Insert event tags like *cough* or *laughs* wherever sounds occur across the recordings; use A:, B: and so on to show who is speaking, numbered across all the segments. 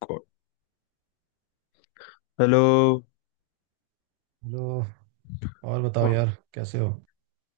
A: को- hello.
B: Hello. और बताओ यार, कैसे हो?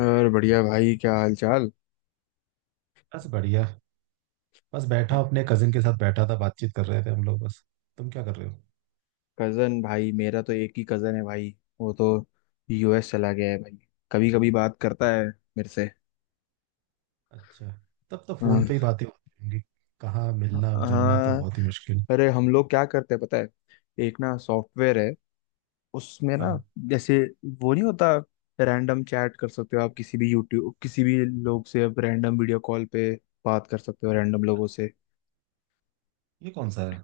A: और बढ़िया भाई, क्या हाल चाल।
B: बस बढ़िया। बस बैठा अपने कजिन के साथ, बैठा था बातचीत कर रहे थे हम लोग बस। तुम क्या कर रहे हो?
A: कजन भाई, मेरा तो एक ही कजन है भाई। वो तो यूएस चला गया है भाई। कभी कभी बात करता है मेरे से।
B: अच्छा, तब तो फोन
A: हाँ।
B: पे ही बातें होती होंगी। कहाँ, मिलना जुलना तो
A: हाँ,
B: बहुत ही मुश्किल।
A: अरे हम लोग क्या करते हैं पता है। एक ना सॉफ्टवेयर है। उसमें ना,
B: हाँ।
A: जैसे, वो नहीं होता, रैंडम चैट कर सकते हो आप किसी भी यूट्यूब, किसी भी लोग से। आप रैंडम वीडियो कॉल पे बात कर सकते हो रैंडम लोगों
B: अच्छा,
A: से।
B: ये कौन सा है?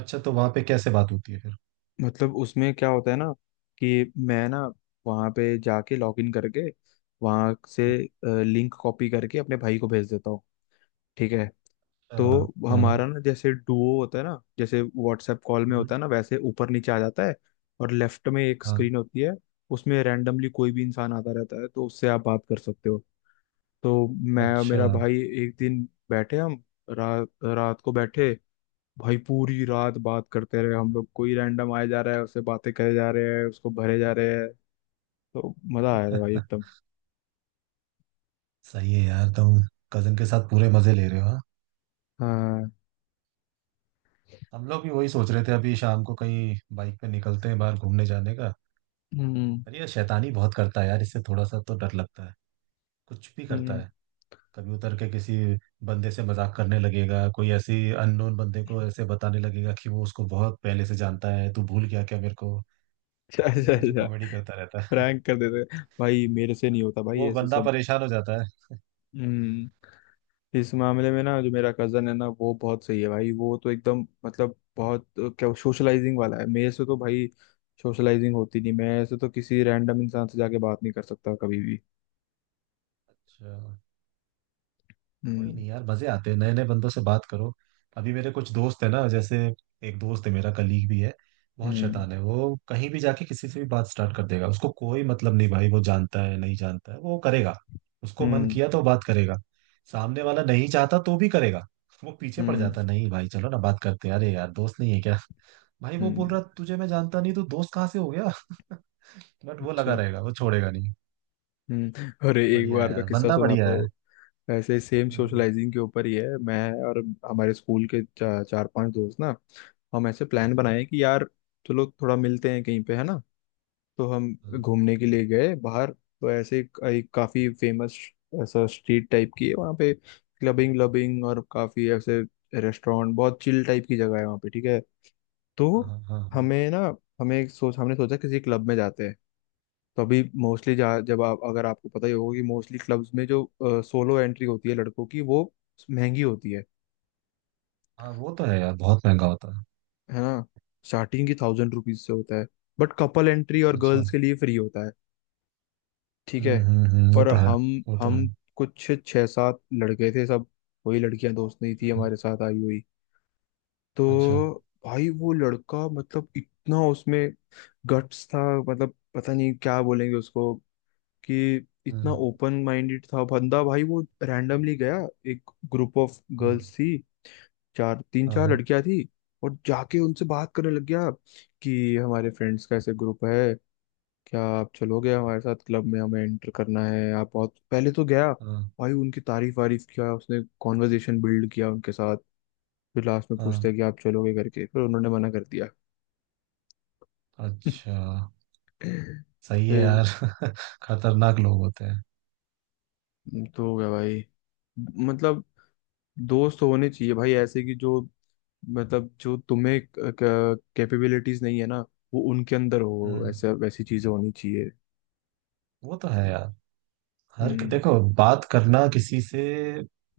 B: अच्छा, तो वहाँ पे कैसे बात होती है फिर?
A: मतलब उसमें क्या होता है ना, कि मैं ना, वहाँ पे जाके लॉग इन करके, वहाँ से लिंक कॉपी करके अपने भाई को भेज देता हूँ। ठीक है। तो
B: अच्छा हाँ।
A: हमारा ना, जैसे डुओ होता है ना, जैसे व्हाट्सएप कॉल में
B: हम्म।
A: होता है ना, वैसे ऊपर नीचे आ जाता है। और लेफ्ट में एक
B: हाँ।
A: स्क्रीन होती है। उसमें रैंडमली कोई भी इंसान आता रहता है, तो उससे आप बात कर सकते हो। तो मैं और
B: अच्छा।
A: मेरा भाई एक दिन बैठे, हम रा, रात को बैठे भाई, पूरी रात बात करते रहे। हम लोग, कोई रैंडम आया जा रहा है उससे बातें करे जा रहे हैं, उसको भरे जा रहे हैं। तो मजा आया था भाई,
B: *laughs*
A: एकदम।
B: सही है यार, तुम कजिन के साथ पूरे मजे ले रहे हो, हाँ।
A: हाँ।
B: हम लोग भी वही सोच रहे थे, अभी शाम को कहीं बाइक पे निकलते हैं बाहर घूमने जाने का।
A: हम्म।
B: पर ये शैतानी बहुत करता है यार, इससे थोड़ा सा तो डर लगता है। कुछ भी करता
A: हम्म। *laughs*
B: है। कभी उतर के किसी बंदे से मजाक करने लगेगा, कोई ऐसी अननोन बंदे को ऐसे बताने लगेगा कि वो उसको बहुत पहले से जानता है, तू भूल गया क्या मेरे को।
A: अच्छा, अच्छा,
B: अजीब अजीब
A: अच्छा।
B: कॉमेडी करता रहता है।
A: प्रैंक कर देते हैं। भाई, मेरे से
B: *laughs*
A: नहीं होता भाई
B: वो
A: ऐसे
B: बंदा
A: सब।
B: परेशान हो जाता है।
A: हम्म। इस मामले में ना, जो मेरा कजन है ना, वो बहुत सही है भाई। वो तो एकदम, मतलब बहुत क्या सोशलाइजिंग वाला है, मेरे से तो भाई सोशलाइजिंग होती नहीं। मैं ऐसे तो किसी रैंडम इंसान से जाके बात नहीं कर सकता कभी भी।
B: अच्छा। कोई
A: हम्म।
B: नहीं यार, मजे आते हैं नए नए बंदों से बात करो। अभी मेरे कुछ दोस्त है ना, जैसे एक दोस्त है मेरा, कलीग भी है। बहुत
A: हम्म।
B: शैतान है वो, कहीं भी जाके किसी से भी बात स्टार्ट कर देगा, उसको कोई मतलब नहीं भाई, वो जानता है नहीं जानता है वो करेगा। उसको मन
A: हम्म।
B: किया तो बात करेगा। सामने वाला नहीं चाहता तो भी करेगा। वो पीछे पड़
A: हम्म।
B: जाता है, नहीं भाई चलो ना बात करते हैं, अरे यार दोस्त नहीं है क्या। भाई वो बोल
A: हम्म।
B: रहा तुझे मैं जानता नहीं, तो दोस्त कहाँ से हो गया? *laughs* बट वो लगा
A: अच्छा।
B: रहेगा, वो छोड़ेगा नहीं।
A: हम्म। अरे, एक
B: बढ़िया है
A: बार का
B: यार,
A: किस्सा
B: बंदा
A: सुनाता
B: बढ़िया है।
A: हूँ। ऐसे सेम
B: हम्म।
A: सोशलाइजिंग के ऊपर ही है। मैं और हमारे स्कूल के चार पांच दोस्त ना, हम ऐसे प्लान बनाए कि यार चलो थोड़ा मिलते हैं कहीं पे, है ना। तो हम
B: हाँ
A: घूमने के लिए गए बाहर। तो ऐसे एक काफी फेमस ऐसा स्ट्रीट टाइप की है वहाँ पे, क्लबिंग क्लबिंग और काफी ऐसे रेस्टोरेंट, बहुत चिल टाइप की जगह है वहाँ पे। ठीक है।
B: हाँ
A: तो
B: हाँ। हाँ।
A: हमें ना, हमें एक सोच, हमने सोचा किसी क्लब में जाते हैं। तो अभी मोस्टली, जब आप, अगर आपको पता ही होगा, कि मोस्टली क्लब्स में जो सोलो एंट्री होती है लड़कों की, वो महंगी होती है
B: हाँ वो तो है यार, बहुत महंगा होता है।
A: है ना। स्टार्टिंग की 1,000 रुपीज से होता है। बट कपल एंट्री, और
B: अच्छा।
A: गर्ल्स के लिए फ्री होता है। ठीक है।
B: हम्म, वो
A: और
B: तो है।
A: हम
B: वो तो है।
A: हम कुछ छः सात लड़के थे सब। वही लड़कियां दोस्त नहीं थी
B: हम्म।
A: हमारे साथ आई हुई।
B: अच्छा।
A: तो भाई, वो लड़का, मतलब इतना उसमें गट्स था, मतलब पता नहीं क्या बोलेंगे उसको, कि इतना
B: हम्म।
A: ओपन माइंडेड था बंदा। भाई वो रैंडमली गया, एक ग्रुप ऑफ गर्ल्स
B: हम्म।
A: थी, चार, तीन
B: हाँ
A: चार
B: हाँ।
A: लड़कियां थी। और जाके उनसे बात करने लग गया, कि हमारे फ्रेंड्स का ऐसे ग्रुप है, क्या आप चलोगे हमारे साथ क्लब में, हमें एंटर करना है आप। बहुत पहले तो गया
B: हाँ
A: भाई, उनकी तारीफ वारीफ किया उसने, कॉन्वर्जेशन बिल्ड किया उनके साथ। फिर लास्ट में पूछते
B: हाँ।
A: हैं कि आप चलोगे करके, फिर उन्होंने मना कर दिया। *laughs*
B: अच्छा। सही है
A: फिर
B: यार। *laughs* खतरनाक लोग होते हैं।
A: तो हो गया भाई। मतलब दोस्त होने चाहिए भाई ऐसे, कि जो, मतलब जो तुम्हें कैपेबिलिटीज नहीं है ना, वो उनके अंदर हो,
B: हम्म।
A: ऐसा, वैसी चीजें होनी चाहिए।
B: वो तो है यार। हर
A: हम्म।
B: देखो, बात करना किसी से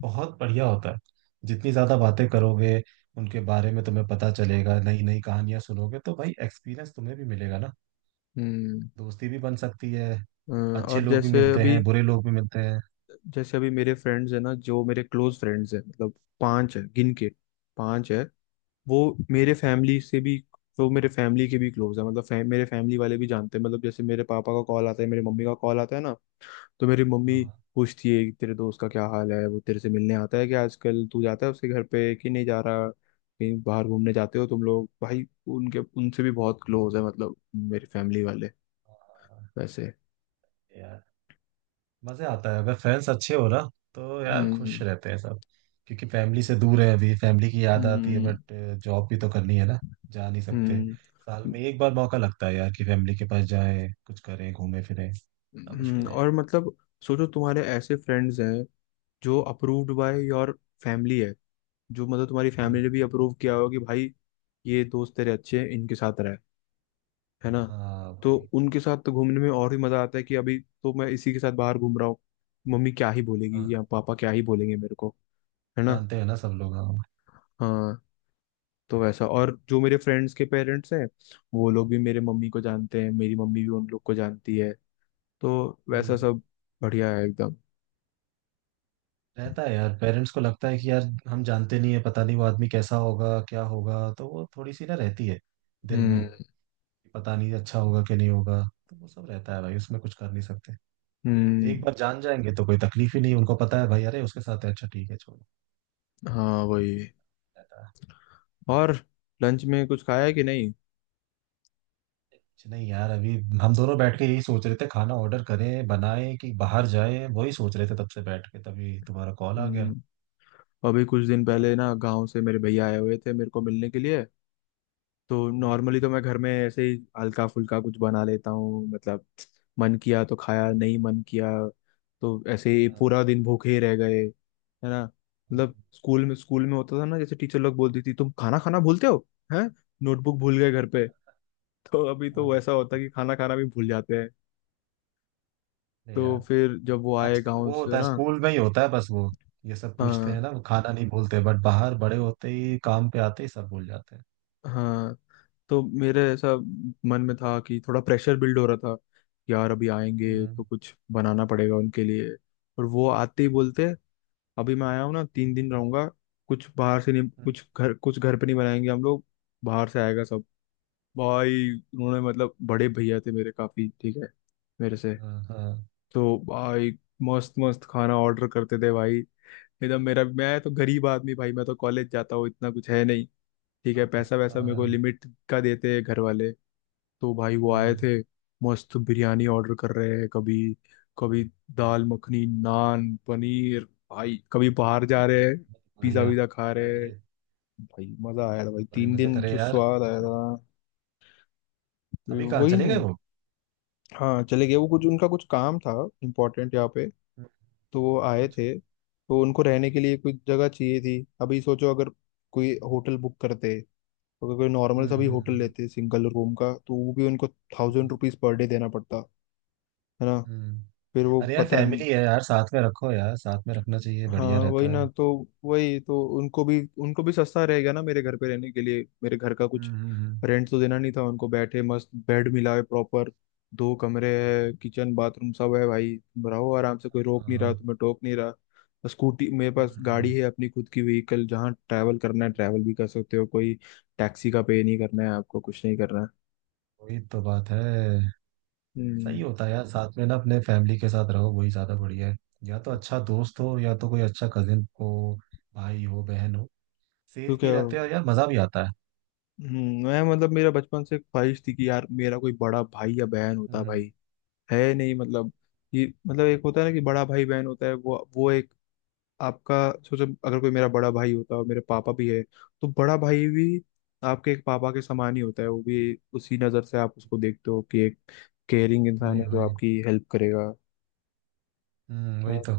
B: बहुत बढ़िया होता है। जितनी ज्यादा बातें करोगे, उनके बारे में तुम्हें पता चलेगा, नई नई कहानियां सुनोगे, तो भाई एक्सपीरियंस तुम्हें भी मिलेगा ना।
A: हम्म।
B: दोस्ती भी बन सकती है।
A: अ,
B: अच्छे
A: और
B: लोग भी
A: जैसे
B: मिलते
A: अभी
B: हैं, बुरे लोग भी मिलते हैं।
A: जैसे अभी मेरे फ्रेंड्स है ना, जो मेरे क्लोज फ्रेंड्स हैं, मतलब, पांच है गिन के, पांच है। वो मेरे फैमिली से भी वो मेरे फैमिली के भी क्लोज है, मतलब मेरे फैमिली वाले भी जानते हैं। मतलब जैसे मेरे पापा का कॉल आता है, मेरे मम्मी का कॉल आता है ना, तो मेरी
B: हाँ
A: मम्मी
B: हाँ।
A: पूछती है कि तेरे दोस्त का क्या हाल है, वो तेरे से मिलने आता है क्या आजकल, तू जाता है उसके घर पे कि नहीं, जा रहा कहीं बाहर घूमने जाते हो तुम लोग भाई। उनके, उनसे भी बहुत क्लोज है, मतलब मेरी फैमिली वाले,
B: हाँ।
A: वैसे।
B: यार मजे आता है अगर फ्रेंड्स अच्छे हो ना, तो यार खुश
A: हम्म।
B: रहते हैं सब। क्योंकि फैमिली से दूर है, अभी फैमिली की याद आती है,
A: हम्म।
B: बट जॉब भी तो करनी है ना, जा नहीं सकते।
A: हम्म
B: साल में एक बार मौका लगता है यार कि फैमिली के पास जाएं, कुछ करें घूमें फिरें ना, मुश्किल है।
A: और मतलब सोचो तुम्हारे ऐसे फ्रेंड्स हैं जो अप्रूव्ड बाय योर फैमिली है जो मतलब तुम्हारी
B: हम्म।
A: फैमिली ने भी अप्रूव किया हो कि भाई ये दोस्त तेरे अच्छे हैं इनके साथ रह है ना
B: हाँ
A: तो
B: वही।
A: उनके साथ तो घूमने में और भी मजा आता है कि अभी तो मैं इसी के साथ बाहर घूम रहा हूँ मम्मी क्या ही
B: हाँ,
A: बोलेगी या पापा क्या ही बोलेंगे मेरे को है ना
B: जानते हैं ना सब लोग, हाँ।
A: हाँ तो वैसा और जो मेरे फ्रेंड्स के पेरेंट्स हैं वो लोग भी मेरे मम्मी को जानते हैं मेरी मम्मी भी उन लोग को जानती है तो वैसा
B: हम्म।
A: सब बढ़िया है एकदम
B: रहता है यार, पेरेंट्स को लगता है कि यार हम जानते नहीं है, पता नहीं वो आदमी कैसा होगा क्या होगा, तो वो थोड़ी सी ना रहती है दिल में।
A: हम्म।
B: पता नहीं अच्छा होगा कि नहीं होगा। तो वो सब रहता है भाई, उसमें कुछ कर नहीं सकते।
A: हम्म।
B: एक बार जान जाएंगे तो कोई तकलीफ ही नहीं, उनको पता है भाई, अरे उसके साथ है, अच्छा ठीक है, छोड़ो,
A: हाँ,
B: क्या
A: वही।
B: रहता है।
A: और लंच में कुछ खाया है कि नहीं।
B: कुछ नहीं यार, अभी हम दोनों बैठ के यही सोच रहे थे, खाना ऑर्डर करें बनाएं कि बाहर जाएं, वही सोच रहे थे तब से बैठ के, तभी तुम्हारा कॉल आ गया।
A: हम्म। अभी कुछ दिन पहले
B: पता
A: ना, गांव से मेरे भैया आए हुए थे मेरे को मिलने के लिए। तो
B: नहीं।
A: नॉर्मली तो मैं घर में ऐसे ही हल्का फुल्का कुछ बना लेता हूँ, मतलब मन किया तो खाया, नहीं मन किया तो ऐसे ही
B: हाँ,
A: पूरा दिन भूखे ही रह गए, है ना। मतलब स्कूल में होता था ना, जैसे टीचर लोग बोलती थी, तुम खाना खाना भूलते हो, हैं, नोटबुक भूल गए घर पे। *laughs* तो अभी तो
B: हाँ, हाँ,
A: वैसा होता है
B: तो
A: कि खाना खाना भी भूल जाते हैं।
B: अरे
A: तो
B: यार,
A: फिर जब वो आए
B: आज
A: गाँव
B: वो होता
A: से
B: है
A: ना,
B: स्कूल में ही होता है बस वो, ये सब पूछते हैं
A: हाँ,
B: ना वो, खाना नहीं बोलते बट बाहर बड़े होते ही, काम पे आते ही सब भूल जाते हैं।
A: हाँ, तो मेरे ऐसा मन में था कि थोड़ा प्रेशर बिल्ड हो रहा था, कि यार अभी आएंगे
B: हम्म
A: तो कुछ बनाना पड़ेगा उनके लिए। और वो आते ही बोलते, अभी मैं आया हूँ ना, 3 दिन रहूंगा, कुछ बाहर से नहीं,
B: हम्म,
A: कुछ घर पे नहीं बनाएंगे हम लोग, बाहर से आएगा सब। भाई उन्होंने, मतलब बड़े भैया थे मेरे, काफी ठीक है मेरे से।
B: हाँ हाँ
A: तो भाई मस्त मस्त खाना ऑर्डर करते थे भाई, एकदम। मेरा, मैं तो गरीब आदमी भाई, मैं तो कॉलेज जाता हूँ, इतना कुछ है नहीं, ठीक है, पैसा वैसा मेरे को
B: हाँ,
A: लिमिट का देते हैं घर वाले। तो भाई वो आए
B: हम्म।
A: थे, मस्त बिरयानी ऑर्डर कर रहे हैं कभी, कभी दाल मखनी, नान, पनीर, भाई कभी बाहर
B: हाँ,
A: जा रहे हैं, पिज्जा
B: बढ़िया।
A: विज़ा खा रहे हैं
B: अरे,
A: भाई, मजा आया था भाई,
B: बड़े
A: तीन
B: मजे
A: दिन
B: करे
A: जो
B: यार।
A: स्वाद आया था। फिर
B: अभी कहाँ
A: वही
B: चले गए
A: न-
B: वो?
A: हाँ, चले गए वो, कुछ उनका कुछ काम था इम्पोर्टेंट यहाँ पे।
B: हम्म।
A: तो वो आए
B: अच्छा।
A: थे, तो उनको रहने के लिए कोई जगह चाहिए थी, अभी सोचो, अगर कोई होटल बुक करते, अगर कोई नॉर्मल
B: हम्म
A: सा भी होटल
B: हम्म
A: लेते सिंगल रूम का, तो वो भी उनको
B: हम्म।
A: 1,000 रुपीज पर डे देना पड़ता, है ना।
B: हम्म।
A: फिर वो
B: अरे यार,
A: पता।
B: फैमिली है यार, साथ में रखो यार, साथ में रखना चाहिए,
A: हाँ
B: बढ़िया
A: वही
B: रहता
A: ना,
B: है।
A: तो वही, तो उनको भी, उनको भी सस्ता रहेगा ना मेरे घर पे रहने के लिए, मेरे घर का कुछ
B: हम्म।
A: रेंट तो देना नहीं था उनको, बैठे मस्त बेड मिला है प्रॉपर, दो कमरे है, किचन बाथरूम सब है भाई, तुम रहो आराम से, कोई रोक नहीं रहा
B: हाँ।
A: तुम्हें, टोक नहीं रहा, स्कूटी मेरे पास गाड़ी
B: हम्म।
A: है अपनी, खुद की व्हीकल, जहाँ ट्रैवल करना है ट्रैवल भी कर सकते हो, कोई टैक्सी का पे नहीं करना है आपको, कुछ नहीं करना है।
B: वही तो बात है।
A: हम्म।
B: सही होता है यार, साथ में ना अपने फैमिली के साथ रहो, वही ज्यादा बढ़िया है। या तो अच्छा दोस्त हो या तो कोई अच्छा कजिन हो, भाई हो बहन हो,
A: तो
B: सेफ भी
A: क्या।
B: रहते हो यार, मजा भी आता है।
A: मैं, मतलब मेरा बचपन से ख्वाहिश थी कि यार, मेरा कोई बड़ा भाई या बहन होता
B: हम्म,
A: भाई, है नहीं। मतलब ये, मतलब एक होता है ना, कि बड़ा भाई बहन होता है, वो एक आपका, सोचो अगर कोई मेरा बड़ा भाई होता है, और मेरे पापा भी है, तो बड़ा भाई भी आपके एक पापा के समान ही होता है। वो भी उसी नज़र से आप उसको देखते हो, कि एक केयरिंग इंसान
B: वही
A: है, जो
B: वही।
A: आपकी हेल्प करेगा।
B: हम्म, वही
A: हाँ,
B: तो।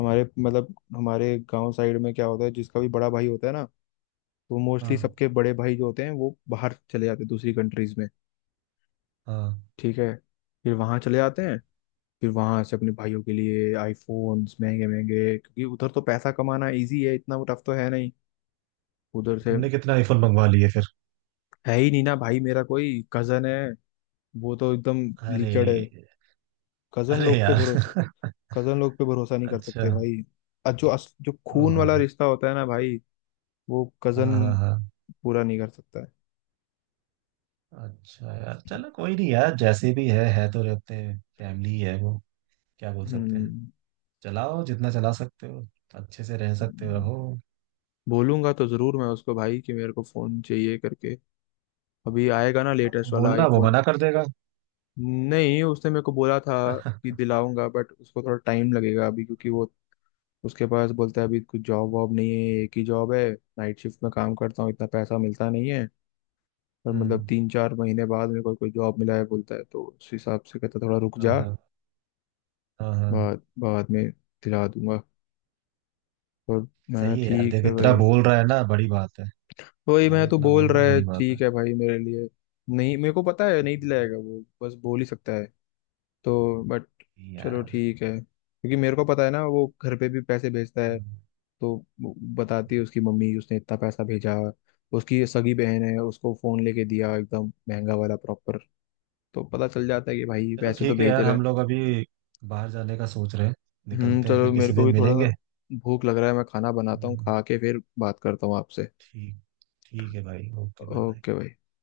A: हमारे, मतलब हमारे गांव साइड में क्या होता है, जिसका भी बड़ा भाई होता है ना, तो मोस्टली
B: हाँ
A: सबके बड़े भाई जो होते हैं, वो बाहर चले जाते हैं दूसरी कंट्रीज में,
B: हाँ।
A: ठीक है, फिर वहां चले जाते हैं, फिर वहां से अपने भाइयों के लिए आईफोन्स महंगे महंगे, क्योंकि उधर तो पैसा कमाना इजी है, इतना वो टफ तो है नहीं उधर से।
B: तुमने कितने आईफोन मंगवा लिए फिर?
A: है ही नहीं ना भाई मेरा कोई कजन। है वो तो एकदम
B: अरे।
A: लिकड़। है कजन
B: अरे
A: लोग पे
B: यार।
A: भरोसे
B: *laughs*
A: कजन लोग पे भरोसा नहीं कर
B: अच्छा।
A: सकते भाई। और जो जो खून
B: ओहो।
A: वाला रिश्ता होता है ना भाई, वो
B: हाँ
A: कजन
B: हाँ हाँ।
A: पूरा नहीं कर सकता है।
B: अच्छा यार, चलो कोई नहीं यार, जैसे भी है, तो रहते हैं, फैमिली ही है वो, क्या बोल सकते हैं।
A: हम्म।
B: चलाओ जितना चला सकते हो, अच्छे से रह सकते हो रहो।
A: बोलूंगा तो जरूर मैं उसको भाई, कि मेरे को फोन चाहिए करके, अभी आएगा ना
B: हाँ,
A: लेटेस्ट
B: तुम
A: वाला
B: बोलना वो
A: आईफोन।
B: मना कर देगा।
A: नहीं, उसने मेरे को बोला था कि दिलाऊंगा, बट उसको थोड़ा टाइम लगेगा अभी, क्योंकि वो, उसके पास बोलता है अभी कुछ जॉब वॉब नहीं है, एक ही जॉब है, नाइट शिफ्ट में काम करता हूँ, इतना पैसा मिलता नहीं है। और मतलब
B: हम्म।
A: 3-4 महीने बाद मेरे को कोई जॉब मिला है बोलता है, तो उस हिसाब से कहता थोड़ा रुक
B: हाँ
A: जा,
B: हाँ। हाँ हाँ।
A: बाद बाद में दिला दूंगा। और मैं
B: सही है यार,
A: ठीक
B: देख
A: है
B: इतना
A: भाई।
B: बोल रहा है ना, बड़ी बात है।
A: वही
B: भाई
A: मैं तो
B: इतना
A: बोल
B: बोल रहा
A: रहा
B: है,
A: है
B: बड़ी बात है।
A: ठीक है भाई मेरे लिए। नहीं, मेरे को पता है नहीं दिलाएगा वो, बस बोल ही सकता है तो, बट चलो
B: यार।
A: ठीक है, क्योंकि मेरे को पता है ना वो घर पे भी पैसे भेजता है।
B: हम्म।
A: तो वो बताती है उसकी मम्मी, उसने इतना पैसा भेजा, उसकी सगी बहन है उसको फोन लेके दिया एकदम महंगा वाला प्रॉपर, तो पता चल जाता है कि भाई
B: चलो
A: पैसे तो
B: ठीक है
A: भेज
B: यार,
A: रहा
B: हम
A: है।
B: लोग अभी बाहर जाने का सोच रहे हैं,
A: हम्म।
B: निकलते हैं,
A: चलो,
B: फिर
A: मेरे
B: किसी
A: को
B: दिन
A: भी थोड़ा
B: मिलेंगे।
A: भूख लग रहा है, मैं खाना बनाता हूँ,
B: हम्म,
A: खा के फिर बात करता हूँ आपसे।
B: ठीक। ठीक है भाई, ओके बाय बाय।
A: ओके भाई।